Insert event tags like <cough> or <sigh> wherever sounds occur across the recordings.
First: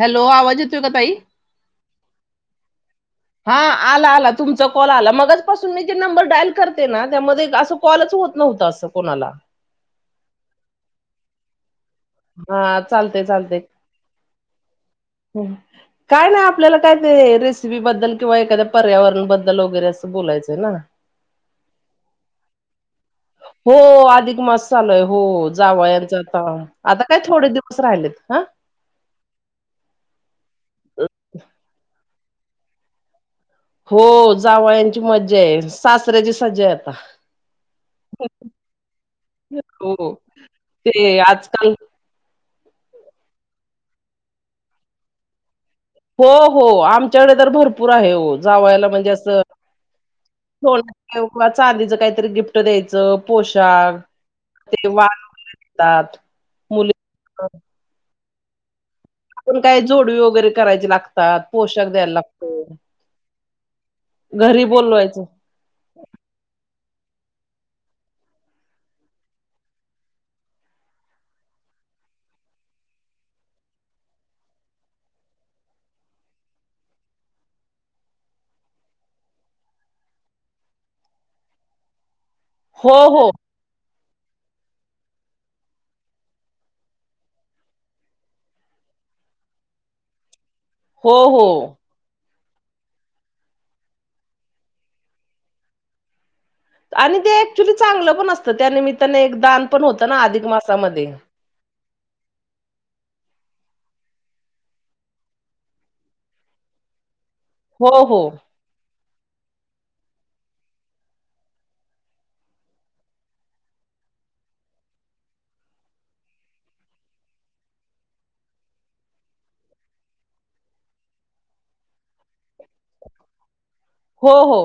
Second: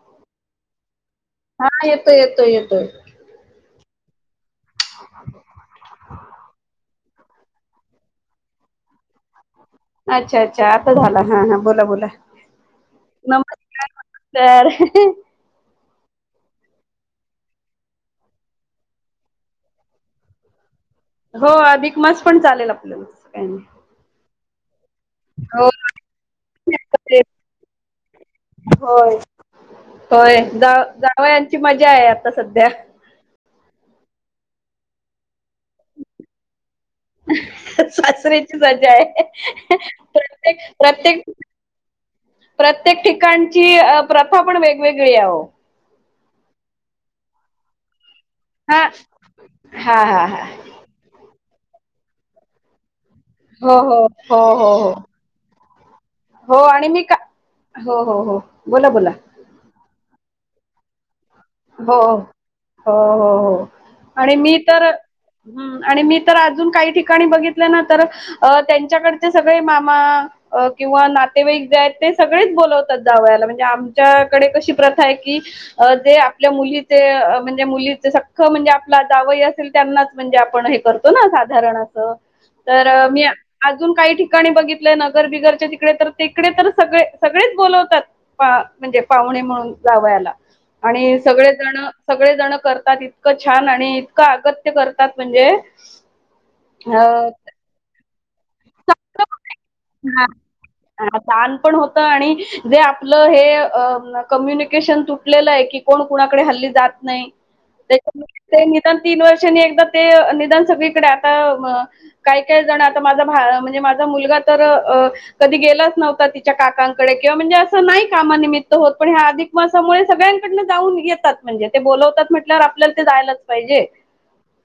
Hello आवाज येतोय का ताई हा येतोय येतोय येतोय हा आला आला तुमचा कॉल आला मगच मी जे नंबर डायल करते ना त्यामध्ये असं कॉलच होत नव्हत अस कोणाला अच्छा अच्छा आता झाला हा हा बोला बोला हा चालते चालते नमस्कार नमस्कार ह काय नाही आपल्याला काय ते रेसिपी बद्दल किंवा एखाद्या पर्यावरण बद्दल वगैरे असं बोलायचंय ना हो अधिक मास पण चालेल आपलं काही नाही हो आधिक मास चालूय हो जाव यांचं आता आता काय थोडे दिवस राहिलेत हा होय होय जा जाव यांची मजा आहे आता सध्या हो जावळंची मज्जा आहे सासऱ्याची सजा आहे आता सासरीची सजा आहे हो प्रत्येक ते प्रत्येक आजकाल प्रत्येक ठिकाणची प्रथा पण वेगवेगळी आहे हो हो आमच्यांकडे तरं भरूपूंर आहे हो हा जावांयलां म्हणजे असं हा हा हा लोकंवा चांदीचं कांहीतरी गिफ्टं द्यायचं हो पोशांख हो हो हो ते हो वां दांत हो आणि मी कां हो हो हो बोलां बोलां आपणं कायं जोडवी वगैरें करायंची लागतांत हो हो हो हो आणि मी घरी तरं बोलवायचं. हम्मं आणि मी तरं अजूंन कांहीं ठिकाणीं बघितले नां तरं अं त्यांच्यांकडचे सगळें मामा अं किंवा नातेवाईक जे आहेतं ते सगळेचं बोलवतांत जावांयाला म्हणजे आमच्यांकडे कशी प्रथा आहे की अं ते आं आपल्यां मुलीचे म्हणजे मुलीचे सख्खे म्हणजे आपलां जावई असेलं त्यांनांचं म्हणजे आपणं हे करतो करतों नां साधांरण असं हो तरं हो, मी अजूंन कांहीं ठिकाणीं बघितलंय नगर बिगरच्यां तिकडे तरं तिकडे तरं सगळें सगळेचं बोलवतांत पां म्हणजे पाहुणे म्हणूंन लावांयला हो आणि हो. सगळें जणं करतांत इतकं छांन आणि इतकं अगत्यं करतांत म्हणजे आणि अ, ते ऍक्च्युली चांगलं पणं असतं त्यानिमित्ताने एक दानं पणं होतं ना हां. अधिक मासांमध्यें हां, ताण होतं आणि जे आपलं हे कम्युनिकेशन तुटलेलं आहे की कोणं कुणांकडे हल्ली जातं नाहीं हो हो, त्यांच्या ते निदांन तीनं वर्षांनी एकदां ते निदांन सगळीकडे आतां कायं कायं जणं माझां म्हणजे माझां मुलंगा तरं अ कधीं गेलंच नव्हतं तिच्यां काकांकडे किंवा म्हणजे असं नाहीं कामानिमित्यां होतं पणं ह्यां आधी उपासांमुळें सगळ्यांकडन जाऊंन येतांत म्हणजे ते बोलवतांत म्हटल्यांवर आपल्यांला ते जायलाचं पाहिजे हो हो.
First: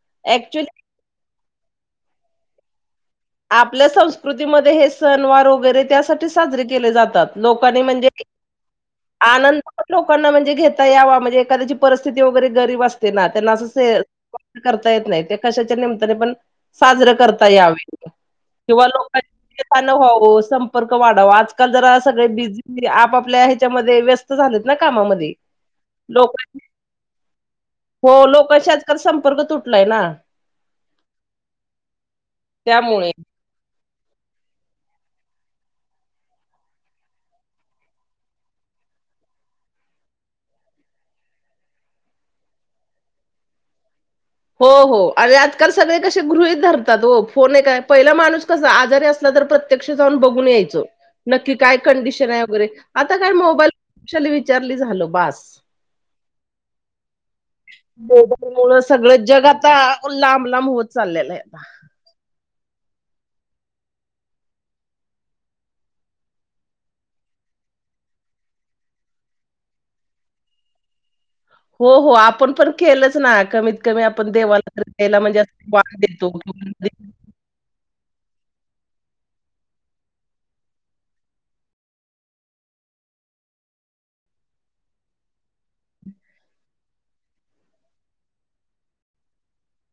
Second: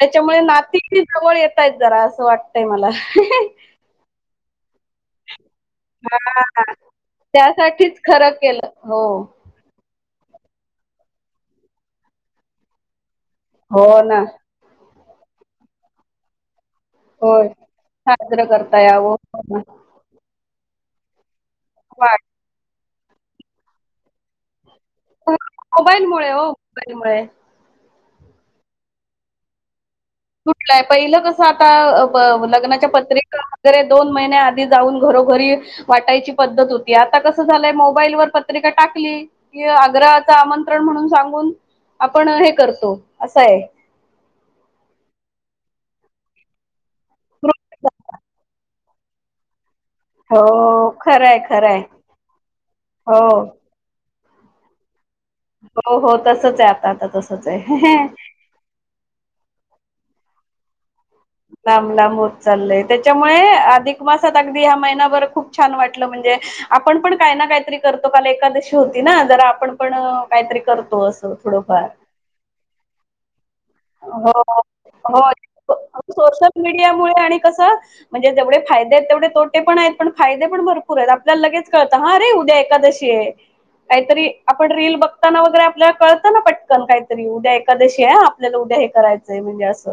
त्यांच्यामुळे ऍक्च्युली नाती जवळं येतायं जरां असं वाटतंय मलां आपल्यां संस्कृतींमध्ये हे सणंवार वगैरें त्यांसाठी साजरे हां केले जातांत लोकांनी त्यासाठीच म्हणजे खरं केलं. हो, आनंद लोकांना म्हणजे घेतां यांवा म्हणजे एखाद्यांची परिस्थिती वगैरें गरीब असते नां त्यांनां हो असं ना. करतां येतं नाहीं ते कशाच्यां निमित्ताने पणं साजरं होय. करतां यांवे साजरं करतां किंवा लोकांथान व्हावं संपर्क वाढावं आजकांल जरां वाट सगळें बिझी आंप आपल्यां त्यांच्यामध्ये व्यस्तं व्यस्तं झालंत नां कामांमध्यें मोबाईलमुळे हो लोकं मोबाईलमुळे. हो लोकांशी आजकांल संपर्क तुटलांय नां तुटलांय पहिलं कसं आतां लग्नांच्या त्यामुळे पत्रिकां दोन महिन्यां आधी जाऊंन घरोघरी वाटायंची पद्धतं होती आतां कसं झालंय मोबाईलवरं पत्रिकां टांकली कि आग्रहांचा आमंत्रण म्हणूंन सांगून आपणं हे करतो असं आहे हो हो आणि आजकांल सगळें कसे गृहितं धरतांत फोन कायं पहिलां माणूंस कसां आजारी असलां तर रिप्र्यक्षा जाऊंन बघूंन यांयचो हो खरंय, नक्की कायं खरंय. कंडिशन आहे वगैरें आतां काय हो. मोबाईल कुशांली विचांरली झालं बसं हो हो तसंच आहे आतां आतां तसंच आहे त्यांमुळं सगळं जगं आतां लांब लांब होतं चाललेलं आहे आतां लांबलांब होतं चाललंय त्यांच्यामुळे अधिक मासांत अगदी हं महिनाभर खूंप छांन वाटलं म्हणजे आपणं पणं कांहीं नां कांहीतरी करतो कांल एकादशी होती नां जरां आपणं पणं कांहीतरी करतो असं हो थोडंफार हो आपणं पणं केलंच नां कमीतं कमी कमी आपणं हो देवालांयला म्हणजे असं वां देतो पुढे आणि कसं म्हणजे जेवळे फायदे आहेतं तेवढे तोटे पणं आहेतं पणं फाये पणं भरंपूर आहेत आपल्यांला लगेचं कळतं हां नाहीं उद्या एकादशी ते हं कांहीतरी आपणं रील बघतांना वगैरें आपल्यांला कळतं नां पटंकन कांहीतरी उद्या एकादशीला आहे आपल्याला उद्या हे करायचंय म्हणजे असं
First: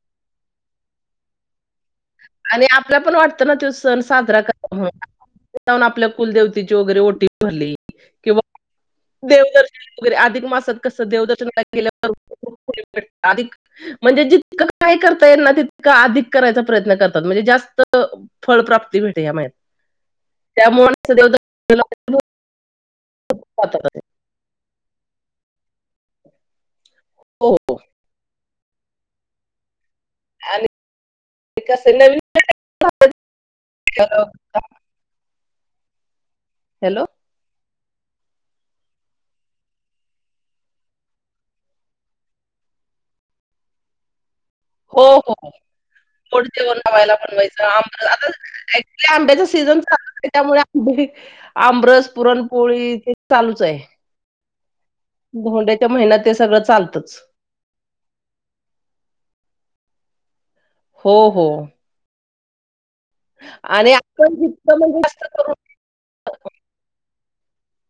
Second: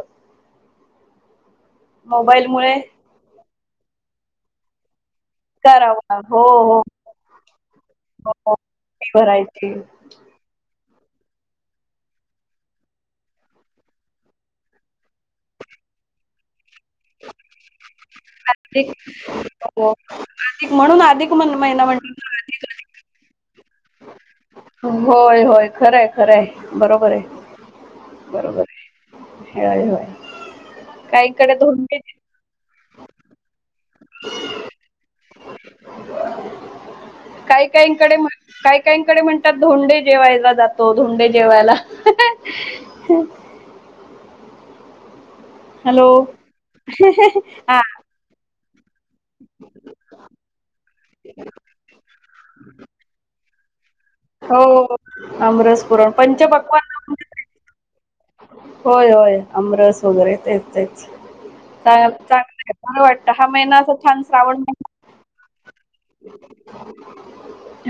मोबाईल आणि मुळे आपल्या पण वाटतं ना तो सण साजरा करा. जाऊन आपल्या करावा हो कुलदेवतेची वगैरे ओटी भरली हो किंवा हो फी भरायची देवदर्शन. वगैरे अधिक मासात कस देवदर्शनाला गेल्यावर अधिक म्हणजे जितकं काय करता येल ना तितकं अधिक करायचा प्रयत्न करतात म्हणजे जास्त फळ अधिक प्राप्ती भेटे या मह्यात हो अधिक म्हणून त्यामुळे अधिक म्हण दे महिना म्हणतात ना अधिक प <unintelligible> होय होय खरंय खरंय बरोबर हो आहे हो बरोबर आहे. हय होय आणि काहीकडे कसं आहे, <unintelligible> <unintelligible> हॅलो काही काहीकडे काही काहीकडे म्हणतात धोंडे जेवायला जातो धोंडे जेवायला. हो हो हॅलो गोड जेवन वाहायला बनवायचं हा आम आता ऍक्च्युली आंब्याच सीझन चालू आहे त्यामुळे आंबे आमरस पुरणपोळी ते चालूच आहे. हो अमरस पुरण पंचपक्वान. आतच होय होय अमरस वगैरे तेच तेच हो हो चांगलंला वाट. दहा महिना आणि असा छान आपण श्रावण जितकं महिना म्हणजे जास्त करून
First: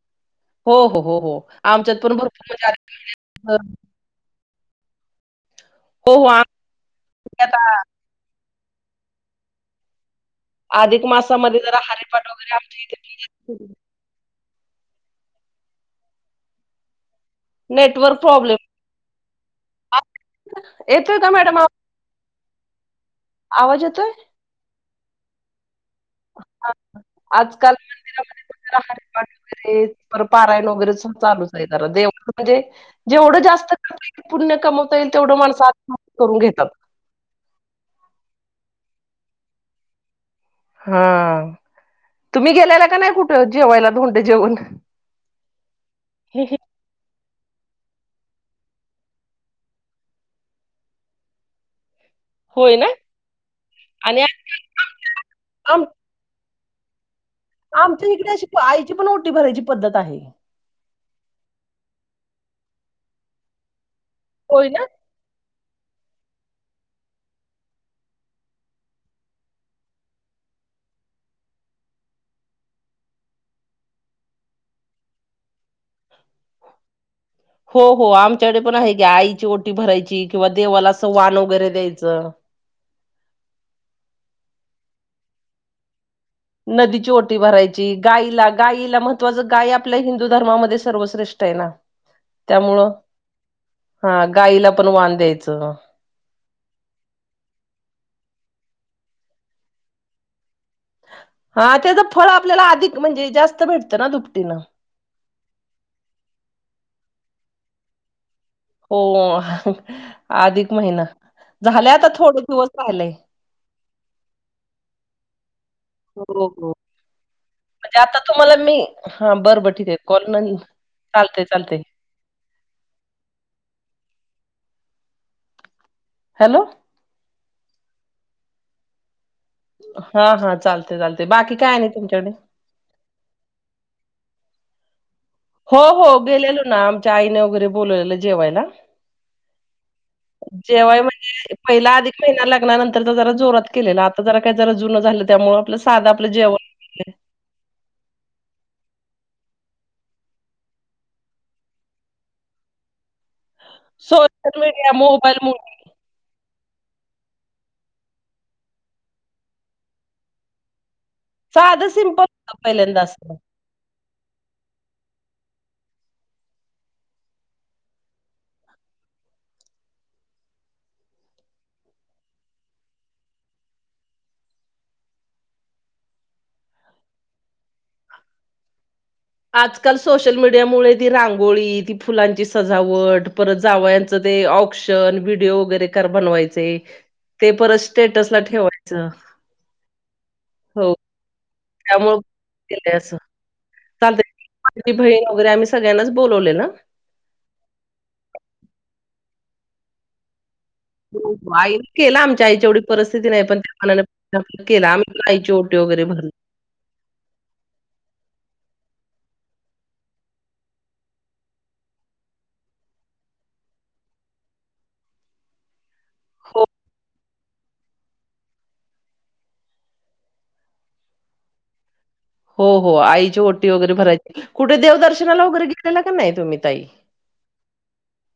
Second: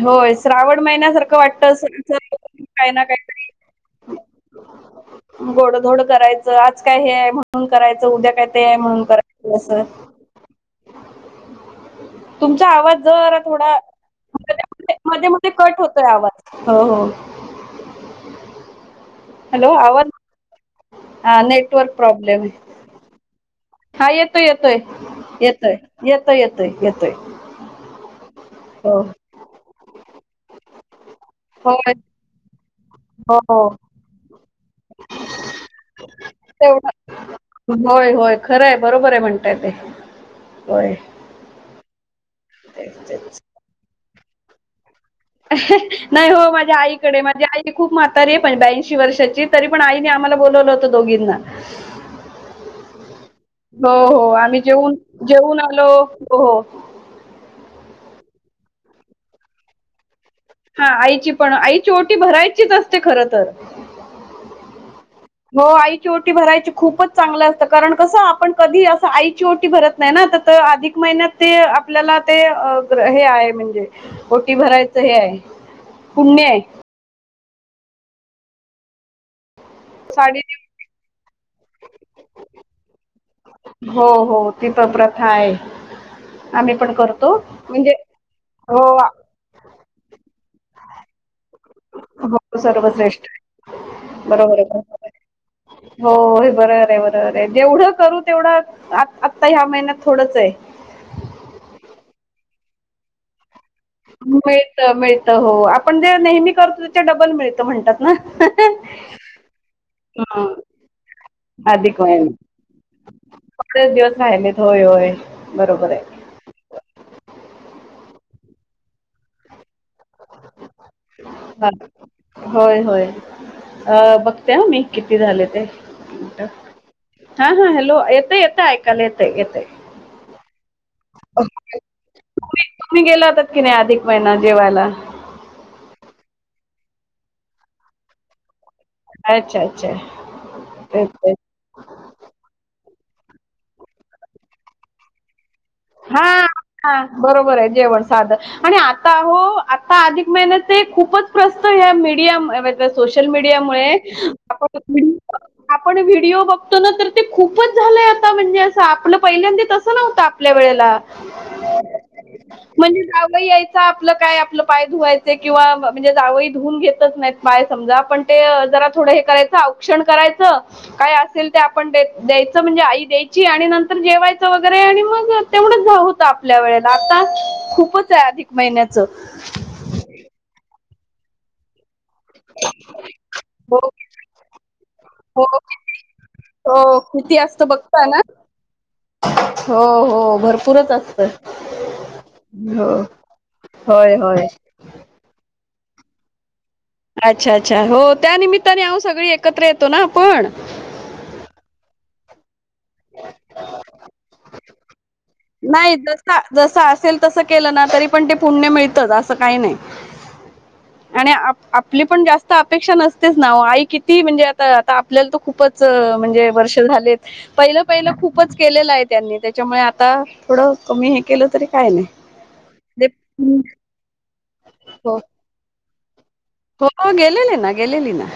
होय हो, श्रावण हो, हो, महिन्यासारखं वाटत अस काय ना काय हा गोडधोड हो, हो. करायचं आमच्या आज काय हे आहे इथे म्हणून आता करायचं उद्या काय ते आहे म्हणून करायचं असं. अधिक मासामध्ये जरा हारीपाट वगैरे तुमचा आमच्या आवाज जरा इथे थोडा मध्ये मध्ये कट होतोय आवाज हो हो. Network problem. हॅलो आ येतोय का हा मॅडम आव नेटवर्क प्रॉब्लेम आहे. आवाज येतोय. हा येतोय येतोय येतोय. येतोय येतोय हा येतोय आजकाल मंदिरामध्ये कोठ हो हारिपाठ वगैरे पारायण वगैरेच चालूच आहे होय देऊ म्हणजे हो जेवढं जास्त हो करता येईल पुण्य कमवता येईल तेवढं माणसं आ करून घेतात. तेवढं होय होय खरं आहे बरोबर आहे म्हणताय ते. होय हा तुम्ही गेल्याला का तेच नाही तेच कुठं जेवायला धोंडे जेवण. नाही हो माझ्या आईकडे माझी आई खूप म्हातारी आहे पण ब्याऐंशी वर्षाची आहे. तरी पण आईने आम्हाला बोलावलं होत दोघींना. होय ना हो आणि हो आम्ही आजकाल जेऊन आमच्या जेऊन आम आलो हो हो आमच्या इकडे अशी आईची पण ओटी भरायची पद्धत आहे. हा आईची पण आईची ओटी भरायचीच असते खर तर. होय ना हो आईची ओटी भरायची खूपच चांगलं असतं कारण कसं आपण कधी असं आईची ओटी भरत नाही ना आ तर अधिक महिन्यात ते आपल्याला ते हे आहे म्हणजे ऊटी भरायचं हे आहे पुण्य आहे हो हो आमच्याकडे पण आहे क्या आईची ओटी भरायची साडी किंवा नेस- देवाला असं वाण वगैरे द्यायचं. हो हो तिथं प्रथा आहे. आम्ही पण नदीची ओटी करतो भरायची म्हणजे गायला गायीला हो. म त्वाच गाय आुपल्या हिंदू धर्मामध्ये सर्वश्रेष्ठ आहे ना हो त्यामुळं सर्वश्रेष्ठ आहे. हा बरोबर आहे गाईला पण बरोबर वान आहे. द्यायचं हो होय बरोबर आहे बरोबर आहे. जेवढं करू तेवढं आता ह्या महिन्यात थोडंच आहे. हा त्याच फळ आपल्याला अधिक म्हणजे जास्त भेटत मिळत मिळत हो आपण जे नेहमी करतो त्या डबल मिळत म्हणतात ना हो हा अधिक महिना झालयं अधिक आता महिना थोडे दिवस राहिलेय. थोडेच दिवस राहिलेत होय होय बरोबर हाय. हो हो म्हणजे आता तुम्हाला मी हा बरं बर ठीक हे. कोर नन चालतयं हा चालतय. होय होय अ बघते आ मी किती झाले ते. हॅलो. हा हा हॅलो येतयं येतय आईकायला येतय येतयं. हा हा चालतयं चालतय बाकी काय आणि तुमच्याकड तुम्ही गेला होतात की नाही अधिक महिना जेवायला. हो हो गेलेलो ना आमच्या आईने वगैरे बोलवलेलं जेवायला. अच्छा अच्छा जेव्हाय तेच तेच. म्हणजे पहिला अधिक महिना लग्नानंतर जरा जोरात केलेला आता जरा काही जरा जुनं झालं त्यामुळ आपलं साधं हा आपलं जेवण हा बरोबर आहे जेवण साधं आणि आता हो आता अधिक महिन्याचे ते खूपच प्रस्त ह मीडियम सोशल मडिया मुळे सोशल मीडिया मोबाईल मुळे आपण व्हिडिओ बघतो ना तर ते खूपच झालंय आता म्हणजे असं आपलं पहिल्यांदा तसं नव्हत आपल्या वेळेला साधं सिम्पल होतं म्हणजे पहिल्यांदा असं जावयं यांय आपलं काय आपलं पाय धुवायचे किंवा म्हणजे जावयं धुवून घेतच नाहीत पाय समजा पण ते जरा थोडं हे करायचं औक्षण करायचं काय असेल ते आपण द्यायचं म्हणजे आई द्यायची आणि नंतर जेवायचं वगैरे आणि मग तेवढंच जा होतं आपल्या वेळेला आता खूपच आहे अधिक महिन्याचं. आजकाल सोशल मीडियामुळे ती रांगोळी ती फुलांची सजावट परत हो जावयाच ते औक्षण हो व्हडिओ वगैरे कर बनवायचे. हो किती ते असतं परत बघता ना स्टेटस ला ठेवायचं. हो हो भरपूरच असं त्यामुळ केलंय असं. होय होय. बारीक बहीण वगैरे आम्ही सगळ्यांनाच बोलवलेल. अच्छा अच्छा हो त्यानमित्ताने आवो सगळी एकत्र येतो ना आपण. हो आई केला आमच्या आईच्या एवढी परिस्थिती नाही पण त्या मनाने केला आम् नाही जस जस असेल तसं केलं ना तरी पण ते पुण्य मिळत असं काही नाही. आणि आपली पण जास्त अपेक्षा नसतेच ना वो आई किती म्हणजे आता आपल्याला तर खूपच म्हणजे हो वर्ष झालेत पहिलं पहिलं खूप खूपच केलेलं आहे त्यांनी त्याच्यामुळे आता थोडं कमी हे केलं तरी काय नाही. हो हो ते आईची ओटी वगैरे भरायची कुठे हो देवदर्शनाला वगैरे गेलेला का नाही तुम्ही. ताई? हो गेलेली ना गेलेली ना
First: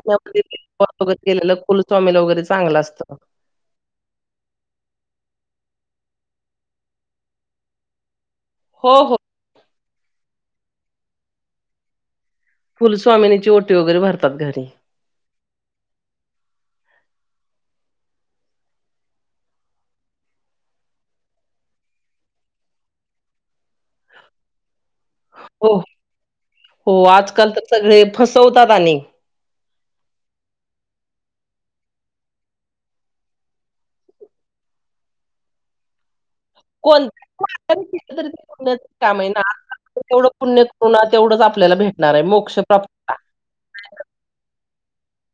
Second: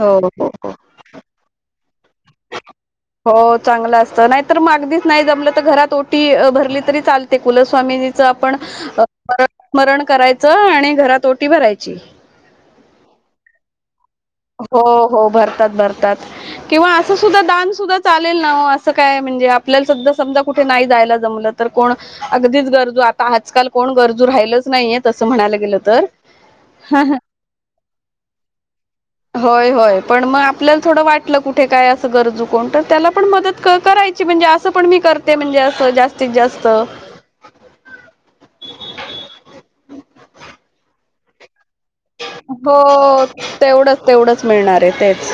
हो हो हो. सोबत गेलेलं कुलस्वामिला वगैरे चांगलं असतं. हो चांगलं असतं नाहीतर मग अगदीच नाही जमलं तर घरात ओटी भरली तरी चालते कुलस्वामी आपण हो हो स्मरण करायचं आणि घरात ओटी भरायची. कुलस्वामिनीची वोटी वगैरे भरत हो हो भरतात भरतात. किंवा असं सुद्धा दान सुद्धा चालेल ना वो असं काय म्हणजे आपल्याला सद्धा समजा कुठे नाही जायला जमलंत. तर कोण अगदीच गरजू आता आजकाल कोण गरजू राहिलच नाही येत. तसं म्हणायला हो गेलं तर ह हो ह आजकाल तर सगळे फसवतात आणि होय होय पण मग आपल्याला थोडं वाटलं कुठे काय असं गरजू कोण तर त्याला पण मदत करायच अस पण मी करते म्हणजे असं जास्तीत जास्त. का आहेढं पुण्य कर तेवढंच आपल्याला भेट हो तेवढंच तेवढंच मिळणार आहे तेच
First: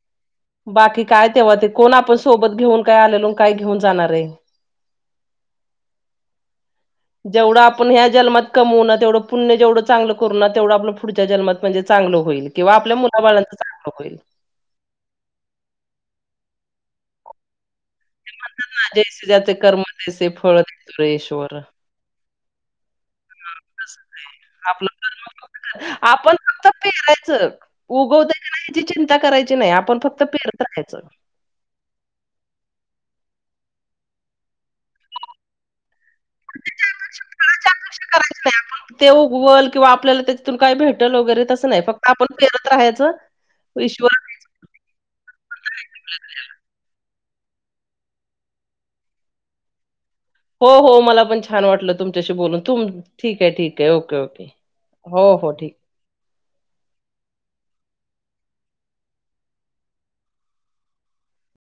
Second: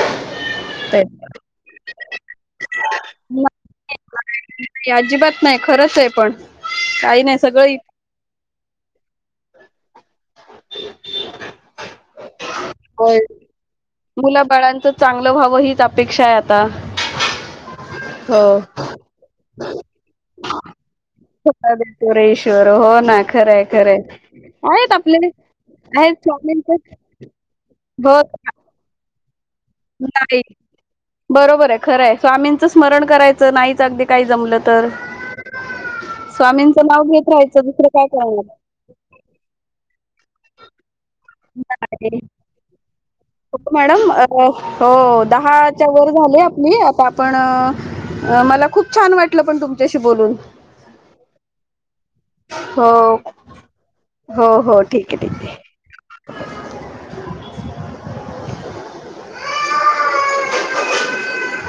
बाकी तेच काय तेव्हा ते कोण आपण सोबत घेऊन काय आलेलो काय घेऊन जाणार आहे नाही अजिबात नाही खरंच आहे पण काही नाही जेवढं सगळं इ- आपण ह्या जनमात कमव ना तेवढं पुण्य जेवढं चांगलं करू ना तेवढं आपण पुढच्या जनमात म्हणजे चांगलं होईल किंवा आपल्या मुलाळंचं चांगलं होईल फळांचं चांगलं व्हावं हीच अपेक्षा आहे आता ते हो. म्हणतात ना जैसे ज्याचे कर्म दैसे फळ देतो रेश्वर पुरेश्वर हो ना खरंय खरंय आपलं आहेत आपले कर्म फक्त आहेत आपण फक्त स्वामींच पेरायचं हो उगवत का नाही ह्याची चिंता करायची नाही आपण फक्त नाही पेरता राहायचं बरोबर आहे खरंय स्वामींचं स्मरण करायचं नाहीच अगदी काही जमलं तर स्वामींचं नाव घेत राहायचं दुसरं काय करायच करणार नाही आपण ते उवल किंवा आपल्याला त्याच्यातून काय भेटल वगैरे तस नाही फक्त आपण फेरत राहायचं हो मॅडम श्वर हो दहाच्या वर झाले आपली आता आपण अ मला खूप छान वाटलं पण तुमच्याशी बोलून हो हो मला पण छान वाटलं तुमच्याशी बोलून त हो ठीक आहे ठीक आहे ओके हो ओके हो ठीक आहे ठीक आहे